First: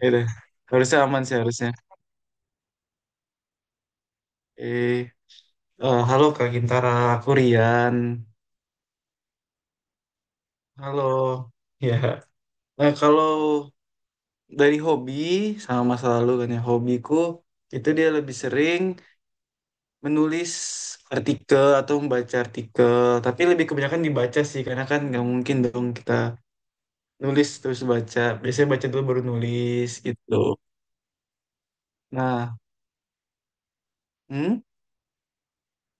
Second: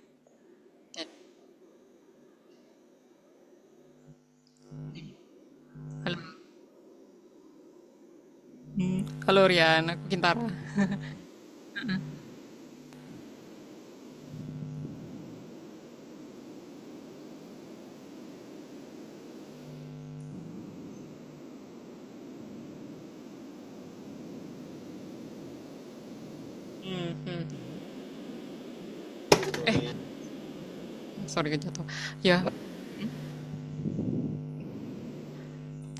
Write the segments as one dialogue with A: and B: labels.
A: Ya udah. Harusnya
B: Ya.
A: aman sih harusnya. Eh,
B: Halo.
A: Halo Kak Gintara, aku Rian.
B: Hmm. Halo Rian, aku Kintara.
A: Halo. Ya. Nah, kalau dari hobi sama masa lalu kan ya, hobiku itu dia lebih sering menulis artikel atau membaca artikel, tapi lebih kebanyakan dibaca sih karena kan nggak mungkin dong kita nulis terus baca. Biasanya baca dulu baru nulis gitu.
B: Sorry jatuh. Ya,
A: Nah, hmm?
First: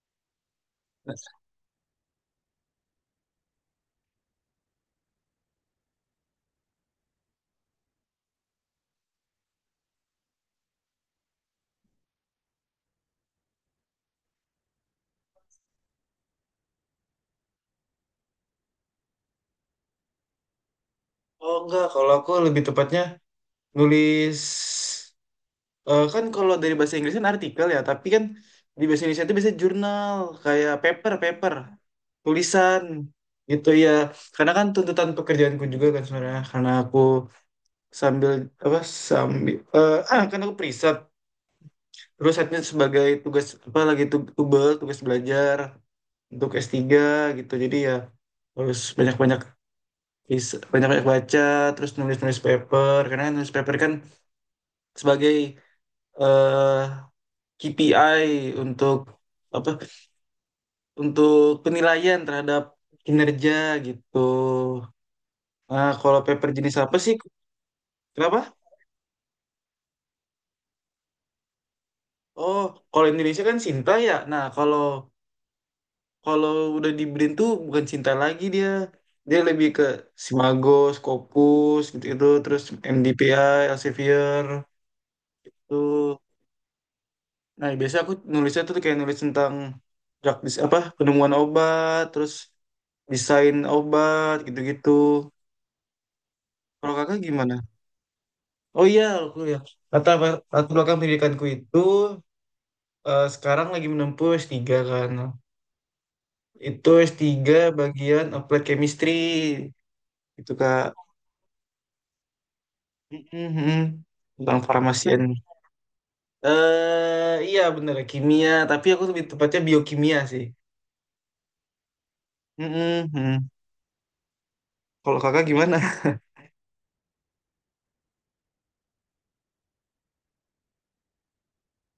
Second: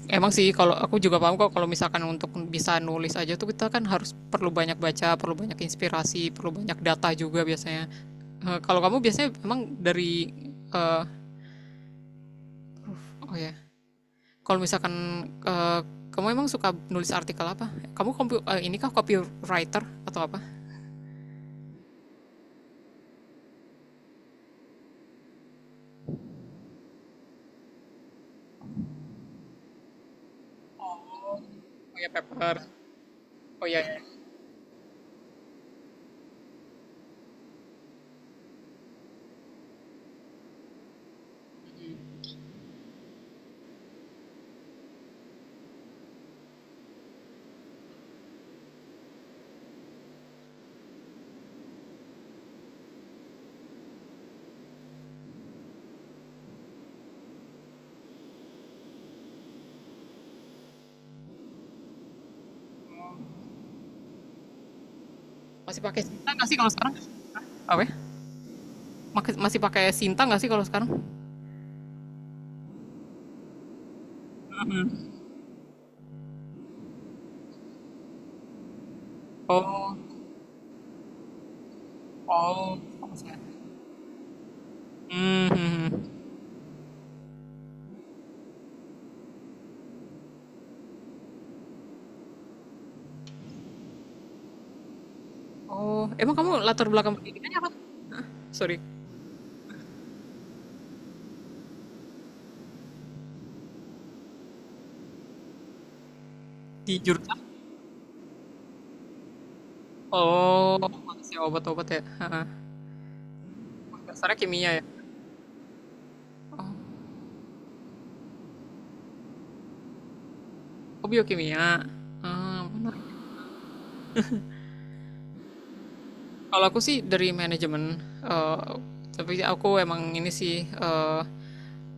B: emang sih kalau aku juga paham kok kalau misalkan untuk bisa nulis aja tuh kita kan harus perlu banyak baca, perlu banyak inspirasi, perlu banyak data juga biasanya. Kalau kamu biasanya emang dari, eh, oh ya, yeah. Kalau misalkan kamu emang suka nulis artikel apa? Kamu ini kah copywriter atau apa?
A: Oh enggak, kalau aku lebih tepatnya nulis. Kan kalau dari bahasa Inggris kan artikel ya, tapi kan di bahasa Indonesia itu biasanya jurnal, kayak paper, paper,
B: Oh ya, paper.
A: tulisan
B: Oh
A: gitu
B: ya,
A: ya.
B: ya.
A: Karena kan tuntutan pekerjaanku juga kan sebenarnya, karena aku sambil apa sambil kan aku preset, terus setnya sebagai tugas apa lagi tubel, tugas belajar untuk S3 gitu. Jadi ya harus banyak-banyak baca, terus nulis-nulis paper, karena nulis paper kan sebagai eh KPI untuk apa untuk penilaian terhadap kinerja gitu.
B: Masih
A: Nah,
B: pakai
A: kalau
B: Sinta nggak
A: paper
B: sih kalau
A: jenis
B: sekarang?
A: apa sih?
B: Apa ya?
A: Kenapa?
B: Masih pakai Sinta nggak sih kalau sekarang?
A: Oh, kalau Indonesia kan Sinta ya. Nah, kalau kalau udah di BRIN tuh bukan Sinta lagi dia. Dia lebih ke
B: Oh.
A: Simago, Scopus gitu-gitu, terus
B: Oh, fokus.
A: MDPI, Elsevier
B: Hmm.
A: tuh. Nah, biasanya aku nulisnya tuh kayak nulis tentang apa penemuan obat, terus desain obat gitu-gitu.
B: Oh, emang kamu latar
A: Kalau kakak
B: belakang
A: gimana?
B: pendidikannya apa? Sorry,
A: Oh iya, aku ya. Latar belakang pendidikanku itu sekarang lagi menempuh S3 kan. Itu
B: di jurusan?
A: S3 bagian Applied Chemistry itu
B: Oh,
A: Kak.
B: masih obat-obat ya, ha.
A: Mhm.
B: Dasarnya
A: Tentang
B: kimia ya.
A: farmasian. Iya bener kimia, tapi aku lebih tepatnya biokimia sih.
B: Oh, biokimia. Ah, benar.
A: Mhm. Kalau Kakak gimana?
B: Kalau aku sih dari manajemen, tapi aku emang ini sih,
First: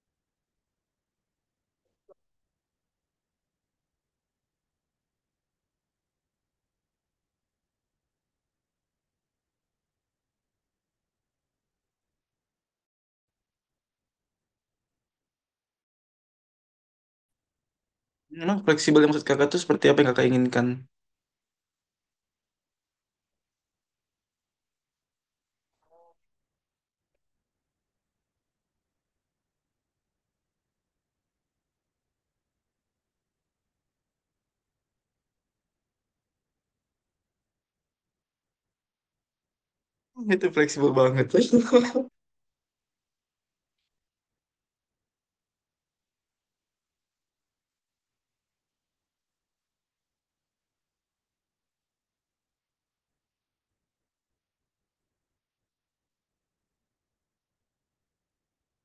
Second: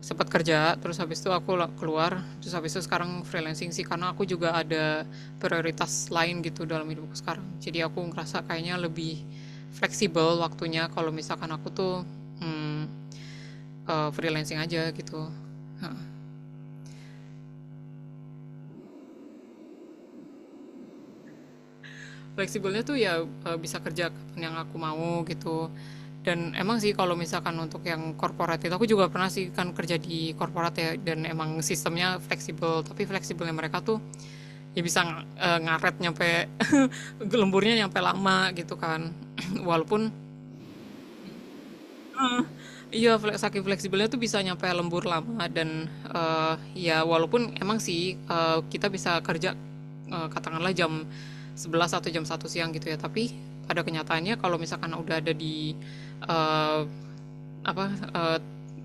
B: sempat kerja, terus habis itu aku keluar, terus habis itu sekarang freelancing sih, karena aku juga ada prioritas lain gitu dalam hidupku sekarang. Jadi aku ngerasa kayaknya lebih fleksibel waktunya kalau misalkan aku tuh, mmm, freelancing aja gitu.
A: Memang fleksibel yang maksud Kakak tuh seperti apa yang Kakak inginkan?
B: Fleksibelnya tuh ya, bisa kerja kapan yang aku mau gitu, dan emang sih kalau misalkan untuk yang korporat itu aku juga pernah sih kan kerja di korporat ya, dan emang sistemnya fleksibel, tapi fleksibelnya mereka tuh ya bisa, ngaret nyampe lemburnya nyampe lama gitu kan. Walaupun
A: Itu fleksibel banget.
B: Iya, saking fleksibelnya tuh bisa nyampe lembur lama dan, ya walaupun emang sih, kita bisa kerja, katakanlah jam 11 atau jam 1 siang gitu ya, tapi pada kenyataannya kalau misalkan udah ada di, eee, apa, eee,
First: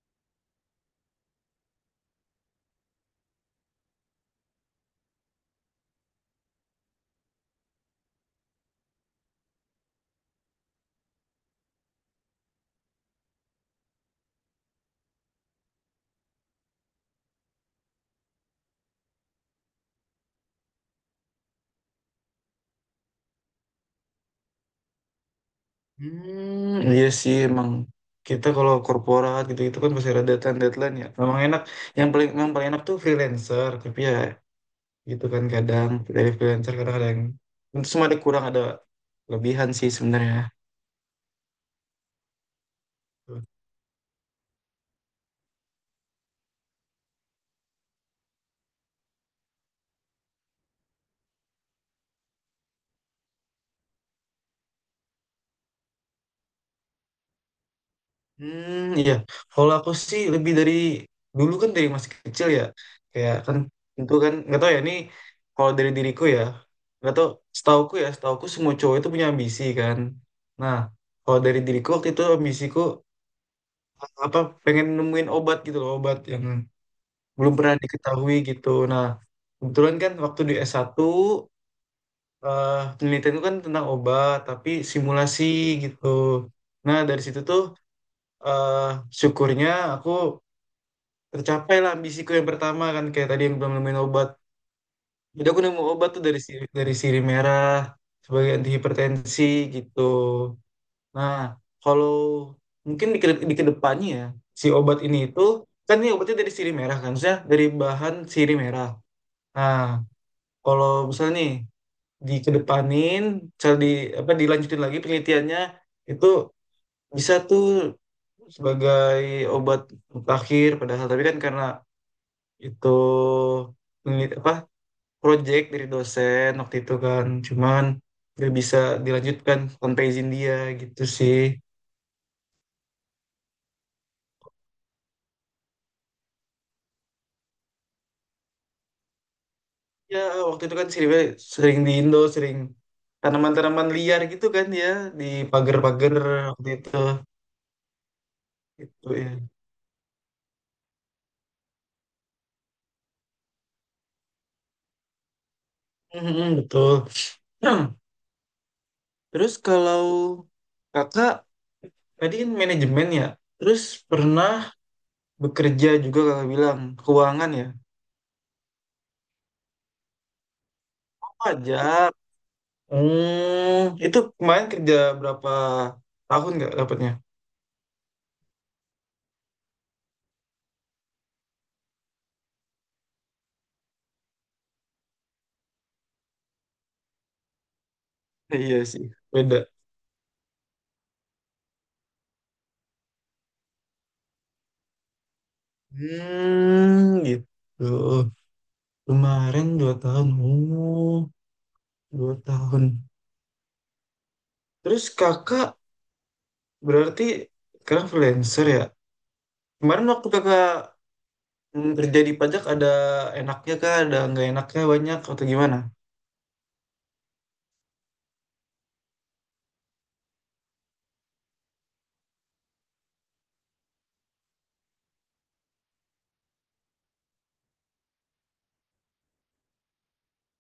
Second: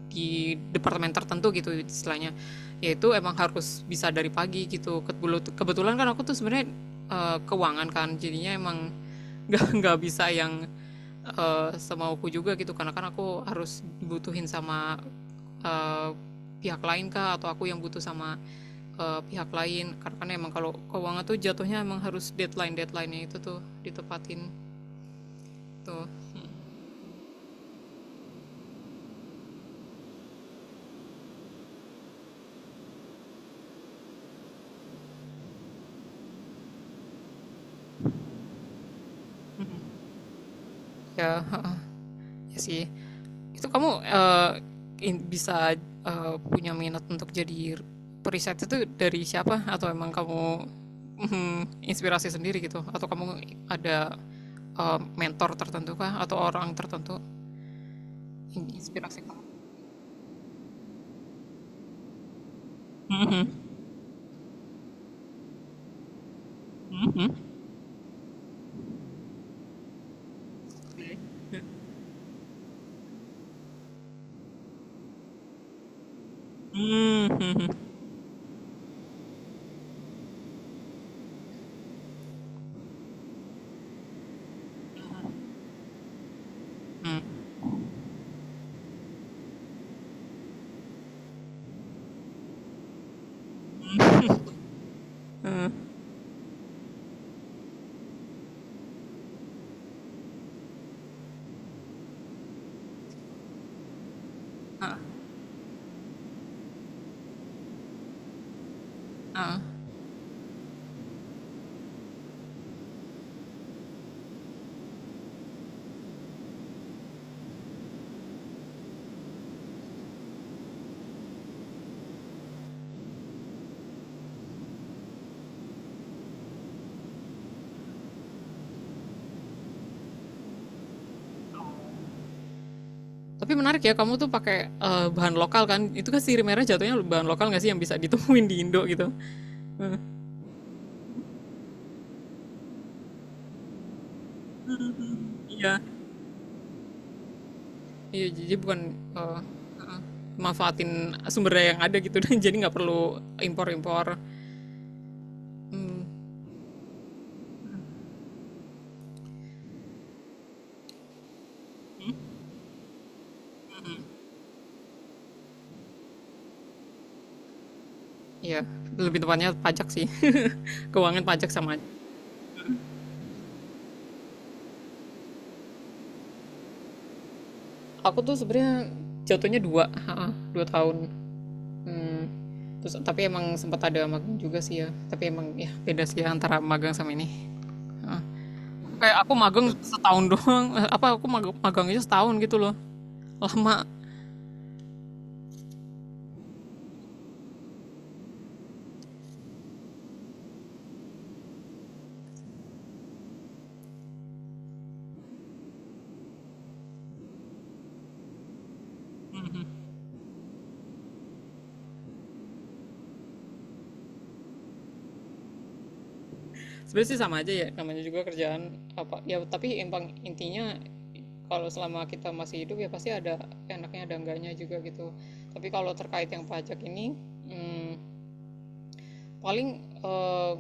B: di departemen tertentu gitu istilahnya, yaitu emang harus bisa dari pagi gitu. Kebetulan kan aku tuh sebenarnya, keuangan kan, jadinya emang nggak bisa yang semauku juga gitu, karena kan aku harus dibutuhin sama eee, pihak lain kah atau aku yang butuh sama pihak lain, karena kan emang kalau keuangan tuh jatuhnya emang harus deadline deadline-nya itu tuh ditepatin tuh.
A: Hmm, iya sih emang kita kalau korporat gitu-gitu kan masih ada deadline deadline ya. Memang enak. Yang paling enak tuh freelancer. Tapi ya gitu kan kadang dari freelancer kadang ada yang itu semua ada kurang ada lebihan sih sebenarnya.
B: Ya, heeh, iya sih. Itu kamu bisa punya minat untuk jadi periset itu dari siapa, atau emang kamu, mhm, inspirasi sendiri gitu, atau kamu ada mentor tertentu kah atau orang tertentu
A: Hmm, iya.
B: inspirasi kamu.
A: Kalau aku sih lebih dari dulu kan dari masih kecil ya. Kayak
B: Mhm.
A: kan itu kan nggak tahu ya ini kalau dari diriku ya. Nggak tahu
B: Mhm.
A: setauku ya, setauku semua cowok itu punya ambisi kan. Nah, kalau dari diriku waktu itu ambisiku apa pengen nemuin obat gitu loh, obat yang
B: Mmm.
A: belum
B: Mhm.
A: pernah diketahui gitu. Nah, kebetulan kan waktu di S1 penelitian itu kan tentang obat tapi simulasi gitu. Nah, dari
B: Mmm.
A: situ tuh eh, syukurnya aku tercapai lah ambisiku yang pertama kan kayak tadi yang belum nemuin obat. Jadi aku nemu obat tuh dari dari sirih merah sebagai anti hipertensi gitu. Nah, kalau mungkin di kedepannya ya, si obat
B: Heeh,
A: ini itu, kan ini obatnya dari sirih merah kan, maksudnya dari bahan sirih merah.
B: heeh.
A: Nah, kalau misalnya nih, dikedepanin, misal di, apa, dilanjutin lagi penelitiannya, itu bisa tuh sebagai obat akhir padahal, tapi kan karena itu apa, project dari dosen waktu itu kan, cuman gak bisa dilanjutkan tanpa izin dia gitu sih.
B: Tapi menarik ya kamu tuh pakai, bahan lokal kan? Itu kan sirih merah jatuhnya bahan lokal nggak sih yang bisa ditemuin di Indo gitu? Heeh,
A: Ya, waktu itu kan sering di Indo, sering tanaman-tanaman liar gitu kan ya, di
B: iya.
A: pagar-pagar waktu itu.
B: Iya, jadi bukan,
A: Gitu ya.
B: eee, manfaatin sumber daya yang ada gitu, dan jadi nggak perlu impor-impor, mmm,
A: Mhm, betul. Terus kalau kakak tadi kan manajemen ya, terus pernah bekerja juga kakak bilang, keuangan ya,
B: iya, lebih tepatnya pajak sih, keuangan pajak sama.
A: pajak. Hmm, itu kemarin kerja berapa tahun nggak dapatnya?
B: Aku tuh sebenarnya jatuhnya 2 tahun, mmm, terus tapi emang sempet ada magang juga sih ya, tapi emang ya beda sih ya antara magang sama ini.
A: Iya sih,
B: Kayak aku
A: beda.
B: magang setahun doang, apa aku magang, magangnya setahun gitu loh, lama.
A: Hmm, gitu. Kemarin 2 tahun. 2 tahun. Terus kakak berarti sekarang freelancer ya? Kemarin waktu kakak kerja di pajak ada enaknya kah? Ada nggak enaknya banyak atau gimana?
B: Sebenarnya sih sama aja ya namanya juga kerjaan apa ya, tapi emang intinya kalau selama kita masih hidup ya pasti ada enaknya ada enggaknya juga gitu. Tapi kalau terkait yang pajak ini, hmm, paling eh,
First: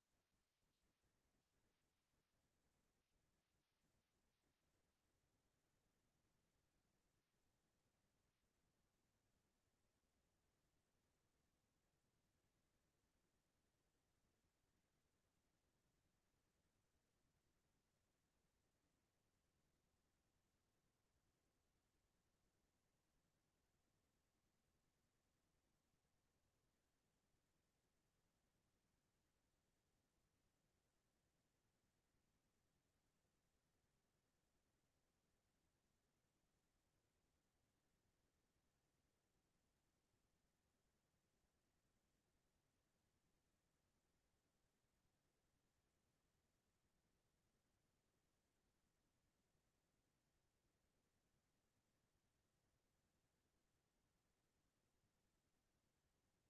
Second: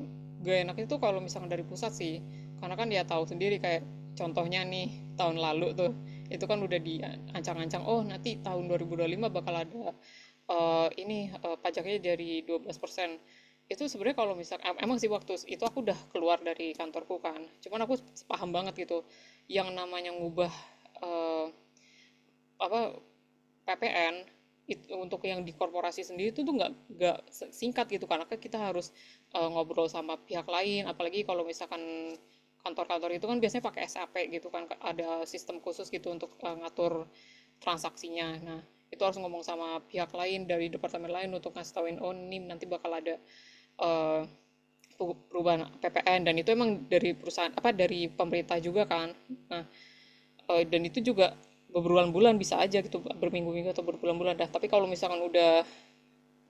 B: gak enak itu kalau misalkan dari pusat sih, karena kan dia tahu sendiri kayak contohnya nih tahun lalu tuh itu kan udah diancang-ancang, oh nanti tahun 2025 bakal ada ini pajaknya dari 12%. Itu sebenarnya kalau misal emang sih waktu itu aku udah keluar dari kantorku kan, cuman aku paham banget gitu yang namanya ngubah eh, apa PPN itu untuk yang di korporasi sendiri itu tuh nggak singkat gitu, karena kan kita harus ngobrol sama pihak lain, apalagi kalau misalkan kantor-kantor itu kan biasanya pakai SAP gitu kan, ada sistem khusus gitu untuk ngatur transaksinya. Nah, itu harus ngomong sama pihak lain dari departemen lain untuk ngasih tauin, oh ini nanti bakal ada eh, perubahan PPN, dan itu emang dari perusahaan apa dari pemerintah juga kan. Nah, dan itu juga berbulan-bulan bisa aja gitu, berminggu-minggu atau berbulan-bulan dah, tapi kalau misalkan udah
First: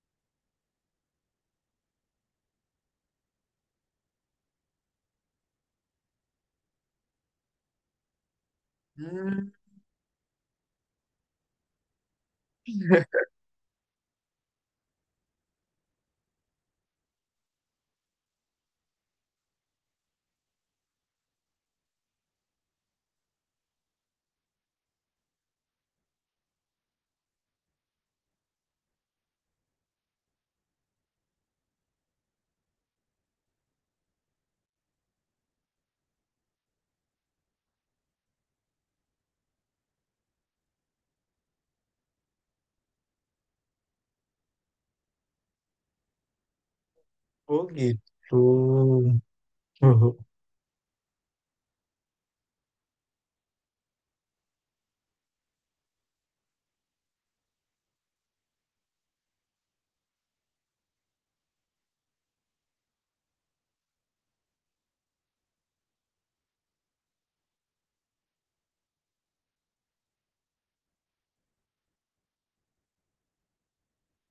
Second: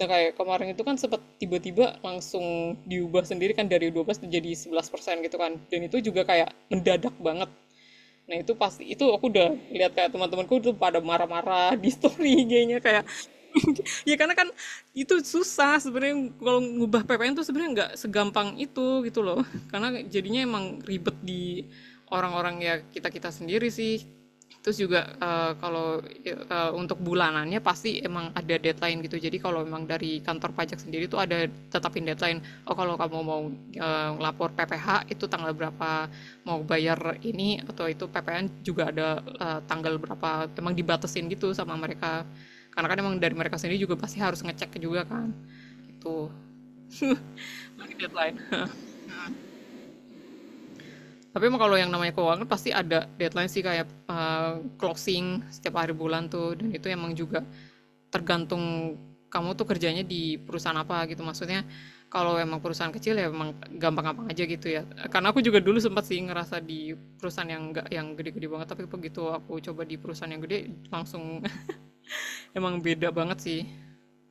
B: udah kayak kemarin itu kan sempat tiba-tiba langsung diubah sendiri kan dari 12 jadi 11% gitu kan, dan itu juga kayak mendadak banget. Nah itu pasti, itu aku
A: Hmm,
B: udah lihat kayak teman-temanku tuh pada marah-marah di story IG-nya kayak, ya karena kan itu susah sebenarnya kalau ngubah PPN tuh, sebenarnya nggak segampang itu gitu loh, karena jadinya emang ribet di orang-orang ya, kita kita sendiri sih. Terus juga kalau untuk bulanannya pasti emang ada deadline gitu, jadi kalau memang dari kantor pajak sendiri tuh ada tetapin deadline, oh kalau kamu mau lapor PPh itu tanggal berapa, mau bayar ini atau itu PPN juga ada tanggal berapa, emang dibatasin gitu sama mereka, karena kan emang dari mereka sendiri juga pasti harus ngecek juga kan itu
A: oh gitu.
B: deadline.
A: Oh,
B: Tapi emang kalau yang namanya keuangan pasti ada deadline sih, kayak closing setiap hari bulan tuh, dan itu emang juga tergantung kamu tuh kerjanya di perusahaan apa gitu, maksudnya kalau emang perusahaan kecil ya emang gampang-gampang aja gitu ya, karena aku juga dulu sempat sih ngerasa di perusahaan yang enggak yang gede-gede banget, tapi begitu aku coba di perusahaan yang gede langsung, emang beda banget sih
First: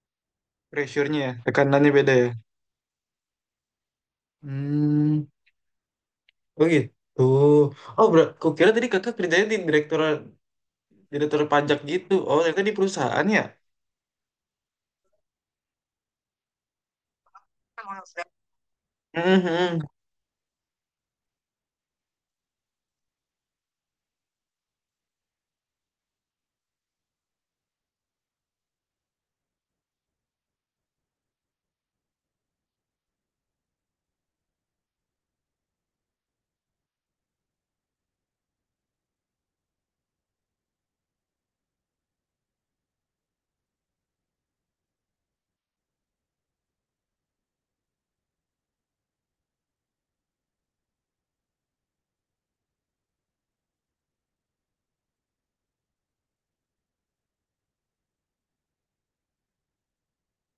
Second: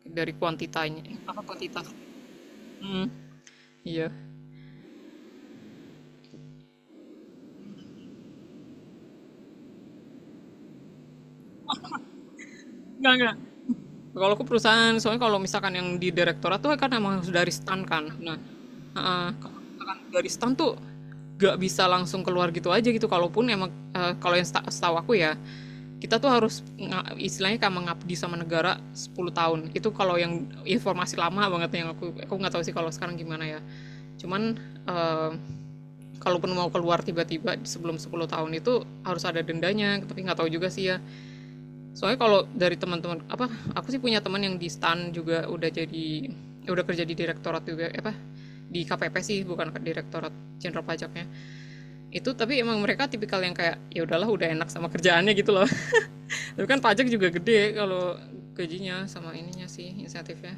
B: dari kuantitanya
A: pressure-nya ya,
B: apa
A: tekanannya
B: kuantitas.
A: beda ya?
B: Hmm, iya.
A: Hmm, oh gitu. Oh, bro, kukira tadi kakak kerjanya di direktur direktur pajak gitu. Oh, ternyata di
B: enggak
A: perusahaan
B: enggak
A: ya?
B: kalau aku perusahaan, soalnya kalau misalkan yang di direktorat tuh kan emang harus dari STAN kan. Nah, kalau
A: Mhm.
B: misalkan dari STAN tuh gak bisa langsung keluar gitu aja gitu, kalaupun emang kalau yang setahu aku ya, kita tuh harus istilahnya kayak mengabdi sama negara 10 tahun itu kalau yang informasi lama banget yang aku nggak tahu sih kalau sekarang gimana ya, cuman eh, kalaupun mau keluar tiba-tiba sebelum 10 tahun itu harus ada dendanya, tapi nggak tahu juga sih ya. Soalnya kalau dari teman-teman apa, aku sih punya teman yang di STAN juga udah jadi, udah kerja di direktorat juga, apa di KPP sih bukan direktorat jenderal pajaknya itu, tapi emang mereka tipikal yang kayak ya udahlah udah enak sama kerjaannya gitu loh, tapi kan pajak juga gede kalau gajinya sama ininya sih insentifnya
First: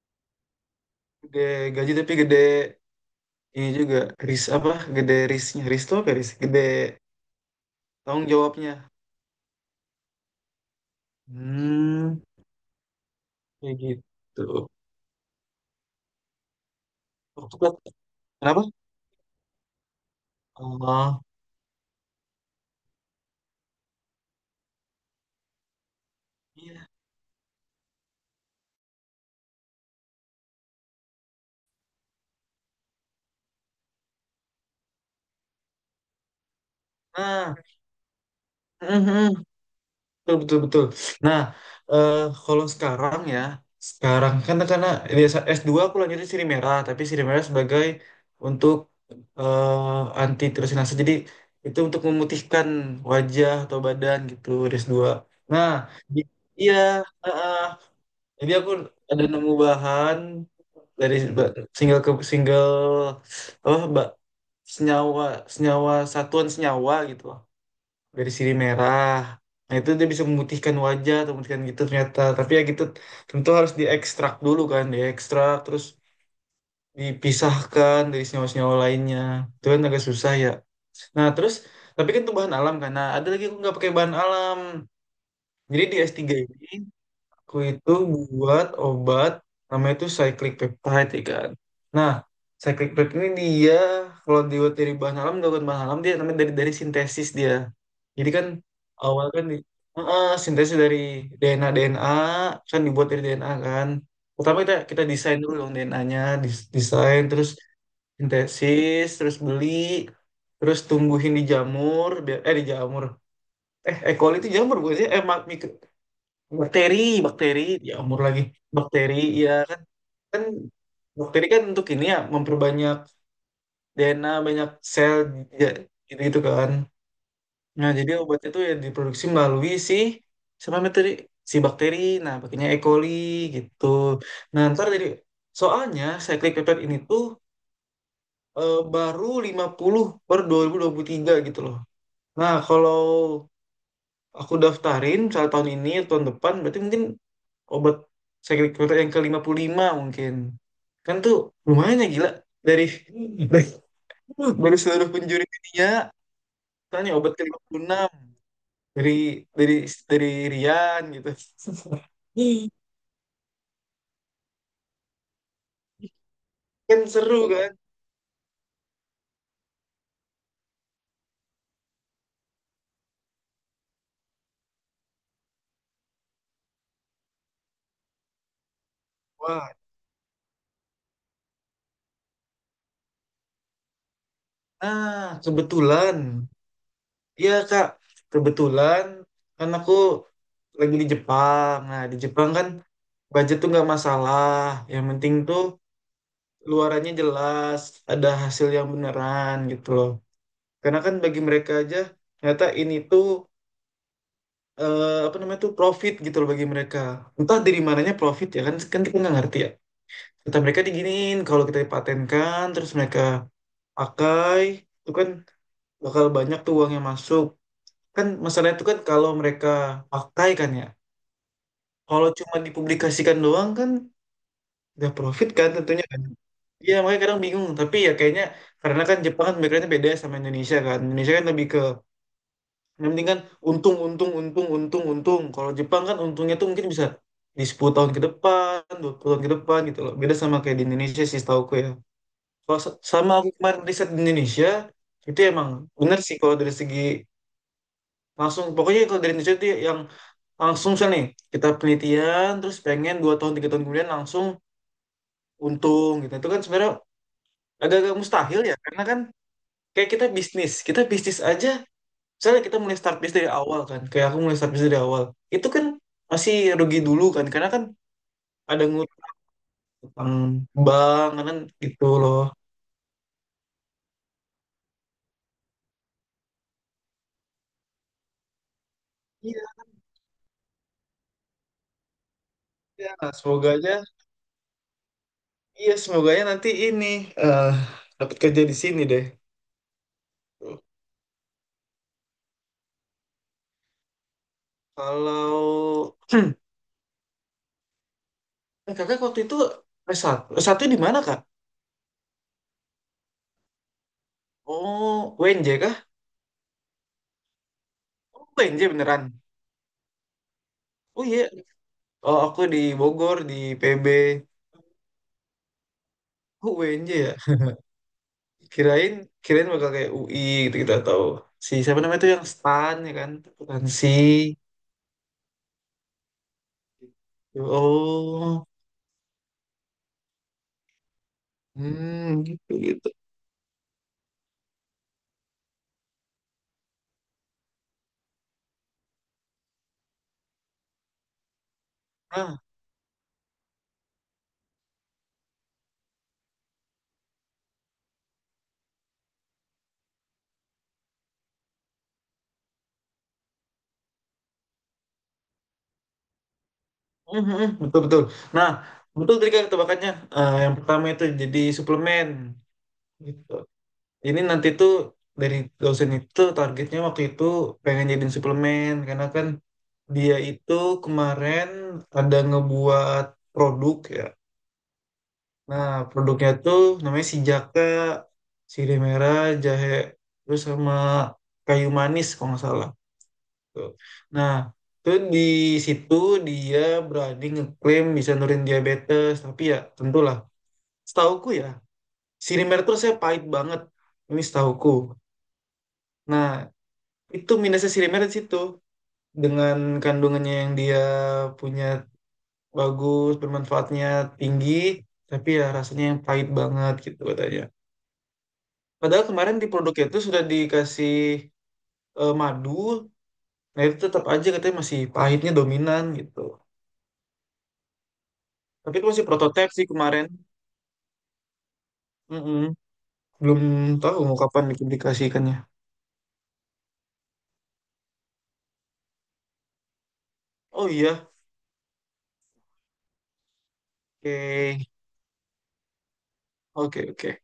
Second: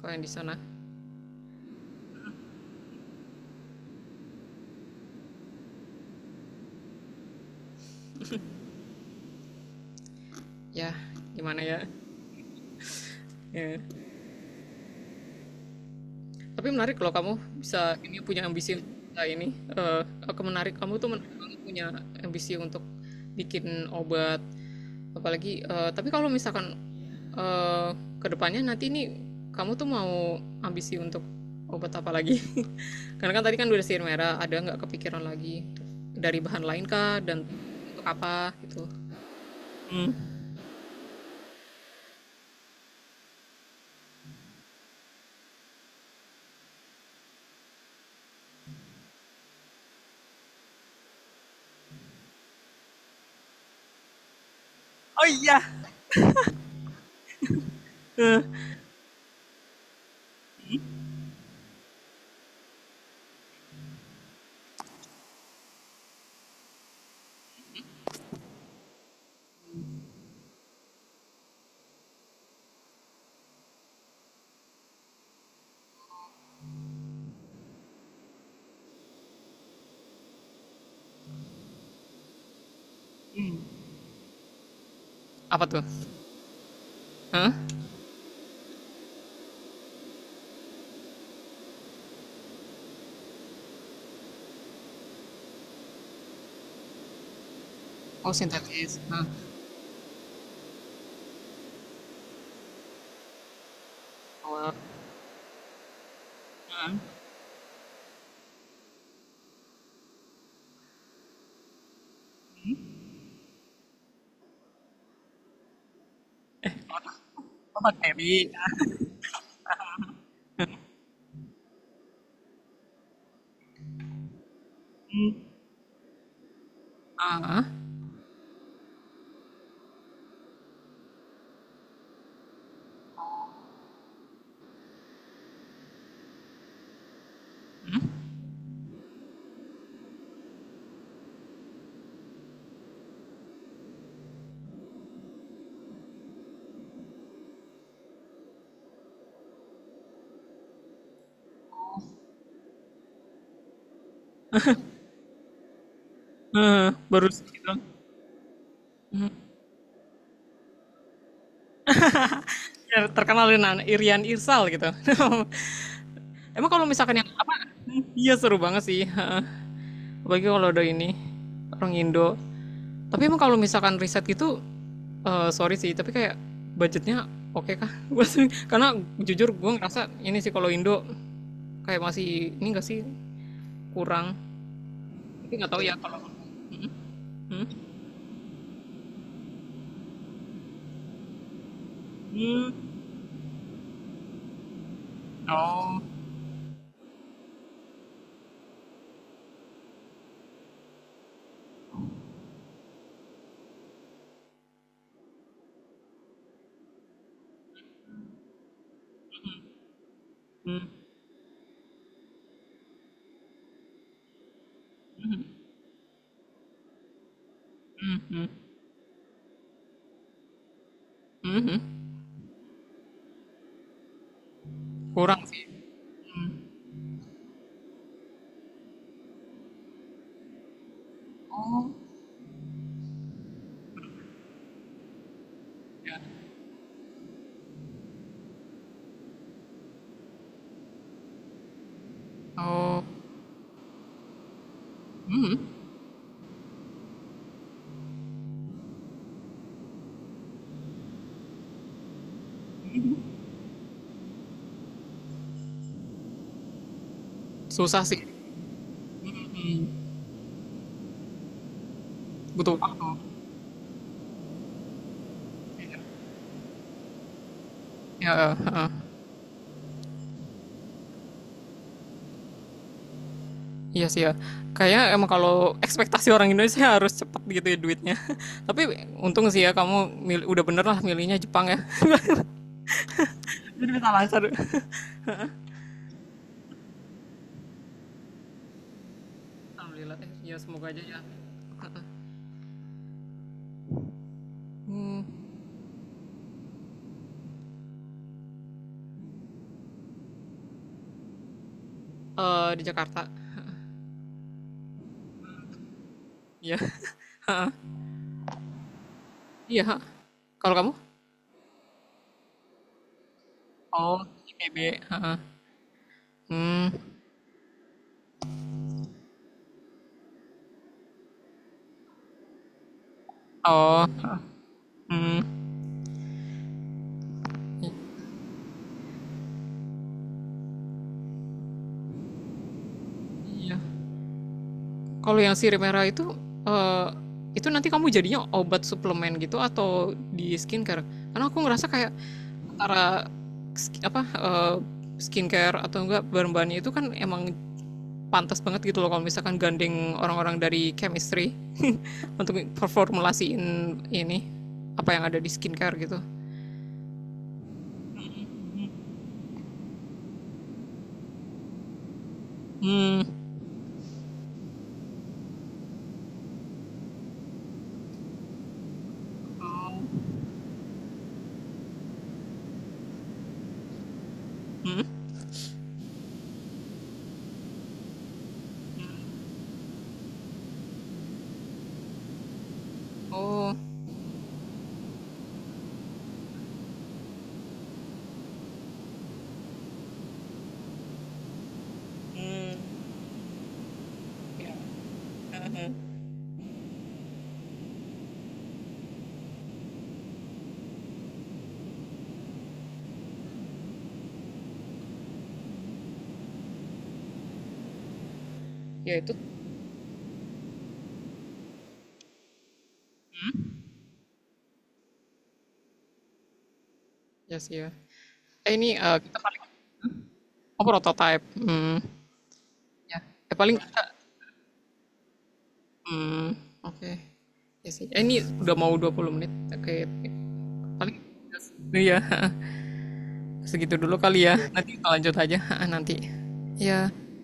B: kalau yang di sana.
A: Gede gaji tapi gede. Ini juga ris apa gede risnya, ris tuh apa ya, ris gede, tanggung jawabnya.
B: Ya, gimana ya.
A: Hmm, kayak
B: Ya.
A: gitu.
B: Tapi menarik kalau kamu
A: Waktu
B: bisa ini punya
A: kenapa,
B: ambisi. Nah ini aku menarik, kamu tuh
A: oh
B: menarik banget punya ambisi untuk bikin obat, apalagi tapi kalau misalkan
A: iya,
B: eh, kedepannya nanti ini kamu tuh mau ambisi untuk obat apa lagi, karena kan tadi kan udah sihir merah, ada nggak kepikiran lagi dari bahan lain kah, dan
A: nah
B: untuk apa gitu.
A: mhm,
B: Hmm.
A: betul betul betul. Nah, eh, kalau sekarang ya, sekarang kan karena di S2 aku lanjutnya siri merah, tapi siri merah sebagai untuk anti tirosinase. Jadi itu untuk memutihkan wajah atau badan gitu di S2.
B: Oh iya,
A: Nah, di- iya heeh. Jadi aku ada nemu bahan dari single ke single, apa mbak, senyawa senyawa satuan, senyawa gitu loh, dari sirih merah. Nah itu dia bisa memutihkan wajah atau memutihkan gitu ternyata. Tapi ya gitu, tentu harus diekstrak dulu kan, diekstrak terus dipisahkan dari senyawa-senyawa lainnya. Itu kan agak susah ya. Nah terus, tapi kan itu bahan alam kan. Nah ada lagi aku nggak pakai bahan alam.
B: apa tuh?
A: Jadi di S3 ini
B: Hah?
A: aku itu buat obat namanya itu cyclic peptide ya kan. Nah, cyclic peptide ini dia kalau dibuat dari bahan alam, dibuat bahan alam dia namanya dari sintesis dia. Jadi
B: Oh,
A: kan
B: sintetis. Hah?
A: awal kan di, heeh, sintesis dari DNA DNA kan dibuat dari DNA kan. Pertama
B: Oh,
A: kita kita desain dulu dong DNA-nya, desain terus sintesis, terus beli, terus tumbuhin di jamur, di jamur. E. coli itu jamur bukan sih? Bakteri, bakteri,
B: obat
A: ya umur lagi.
B: baby.
A: Bakteri, ya kan, kan bakteri kan untuk ini ya memperbanyak DNA, banyak sel, ya, gitu, gitu kan.
B: Ah, ah.
A: Nah, jadi obat itu ya diproduksi melalui si sama materi si bakteri. Nah, pakainya E. coli gitu. Nah, ntar jadi soalnya cyclic peptide ini tuh baru 50 per dua 2023 gitu loh. Nah, kalau aku daftarin misalnya tahun ini tahun depan berarti mungkin obat sakit perut yang ke-55 mungkin. Kan tuh lumayan ya, gila. Dari, dari, dari seluruh penjuri dunia,
B: Hmm,
A: tanya
B: baru
A: obat ke lima
B: sedikit.
A: puluh enam dari, dari, dari Rian gitu.
B: Ya, terkenal dengan Irian Irsal gitu, emang kalau
A: Kan
B: misalkan yang
A: seru
B: apa,
A: kan?
B: iya seru banget sih, apalagi kalau ada ini orang Indo, tapi emang kalau misalkan riset gitu, sorry sih, tapi kayak budgetnya oke okay kah, karena jujur
A: Wah,
B: gue ngerasa ini sih kalau Indo kayak masih ini gak sih, kurang,
A: nah
B: tapi nggak tahu ya
A: kebetulan.
B: kalau,
A: Iya
B: hmm?
A: Kak, kebetulan kan aku lagi di Jepang. Nah, di Jepang kan
B: Hmm.
A: budget tuh nggak masalah. Yang penting tuh
B: Oh.
A: luarannya jelas, ada hasil yang beneran gitu loh. Karena kan bagi mereka aja ternyata ini tuh apa namanya tuh profit gitu loh bagi mereka. Entah dari mananya profit ya kan, kita nggak ngerti ya. Kata mereka diginiin kalau kita dipatenkan terus mereka pakai itu kan bakal banyak tuh uang yang masuk. Kan masalahnya itu kan kalau mereka pakai kan ya.
B: Hmm,
A: Kalau cuma dipublikasikan doang kan nggak
B: kurang
A: profit
B: sih.
A: kan tentunya kan. Iya makanya kadang bingung, tapi ya kayaknya karena kan Jepang kan backgroundnya beda ya sama Indonesia kan. Indonesia kan lebih ke yang penting kan untung, untung, untung, untung, untung. Kalau Jepang kan untungnya tuh mungkin bisa di 10 tahun ke depan, 20 tahun ke depan gitu loh. Beda sama kayak di Indonesia sih setahuku ya. Kalau
B: Oh,
A: sama aku kemarin riset di Indonesia, itu emang bener sih kalau dari segi langsung. Pokoknya kalau dari Indonesia itu yang langsung misalnya nih, kita penelitian, terus pengen 2 tahun, 3 tahun kemudian langsung untung gitu. Itu kan sebenarnya
B: susah
A: agak-agak
B: sih,
A: mustahil ya. Karena kan kayak kita bisnis aja, misalnya
B: butuh
A: kita mulai
B: waktu,
A: start base dari awal kan, kayak aku mulai start base dari awal itu kan masih rugi dulu kan karena kan
B: ya.
A: ada
B: Eh.
A: ngutang, utang bank kan gitu loh,
B: Iya sih ya, kayaknya emang kalau ekspektasi orang Indonesia harus cepat gitu ya duitnya, tapi untung
A: iya
B: sih ya kamu, udah bener lah milihnya Jepang ya.
A: iya. Semoga
B: Jadi
A: aja,
B: bisa lancar.
A: iya semoga aja nanti ini eh dapat kerja di sini deh.
B: Alhamdulillah. Ya semoga aja ya. Hmm,
A: Kalau kakak waktu itu s satu S1 di mana kak?
B: di Jakarta.
A: Oh UNJ kah?
B: Iya.
A: Oh UNJ beneran?
B: Iya. Kalau kamu?
A: Oh iya. Oh aku di Bogor di PB.
B: Oh, IPB. Heeh.
A: Oh
B: Hmm.
A: UNJ ya, kirain kirain bakal kayak UI gitu gitu, atau si siapa namanya tuh yang stan ya kan akuntansi.
B: Oh. Hmm.
A: Oh, hmm, gitu gitu.
B: Iya. Kalau yang sirih merah itu, eh itu nanti kamu jadinya obat suplemen gitu atau di skincare? Karena aku ngerasa kayak
A: Nah
B: antara sk- apa eh, skincare atau enggak, bahan-bahannya itu kan emang pantas banget gitu loh kalau misalkan gandeng orang-orang dari chemistry, untuk performulasiin ini apa yang ada di skincare gitu.
A: betul betul. Nah betul, tadi kan tebakannya. Yang pertama itu jadi suplemen
B: Hmm.
A: gitu, ini nanti tuh dari dosen itu targetnya waktu itu pengen jadiin suplemen karena kan
B: Oh.
A: dia itu kemarin ada ngebuat produk ya.
B: Hmm.
A: Nah, produknya tuh namanya si jaka, sirih merah, jahe, terus sama kayu manis kalau nggak salah.
B: Oh.
A: Tuh. Nah, tuh di situ dia berani ngeklaim bisa nurin diabetes, tapi ya tentulah. Setauku ya, sirih
B: Hmm.
A: merah tuh saya pahit banget. Ini
B: Ya.
A: setauku.
B: Uh-huh.
A: Nah, itu minusnya sirih merah di situ. Dengan kandungannya yang dia punya bagus, bermanfaatnya tinggi, tapi ya rasanya yang pahit banget gitu katanya.
B: Ya
A: Padahal
B: itu,
A: kemarin di produknya itu sudah dikasih madu, nah itu tetap aja katanya masih pahitnya dominan gitu.
B: ya. Yes, sih ya. Eh ini
A: Tapi itu
B: eh,
A: masih
B: kita paling.
A: prototipe sih kemarin.
B: Oh, prototype. Hmm.
A: Mm-mm.
B: Ya.
A: Belum
B: Paling kita
A: tahu mau kapan dipublikasikannya.
B: hmm. Oke. Okay. Ya sih. Ini udah mau 20 menit. Oke. Okay.
A: Oh
B: Paling.
A: iya,
B: Iya, segitu dulu kali ya.
A: oke,
B: Nanti kita lanjut aja nanti.
A: oke,
B: Ya.
A: oke.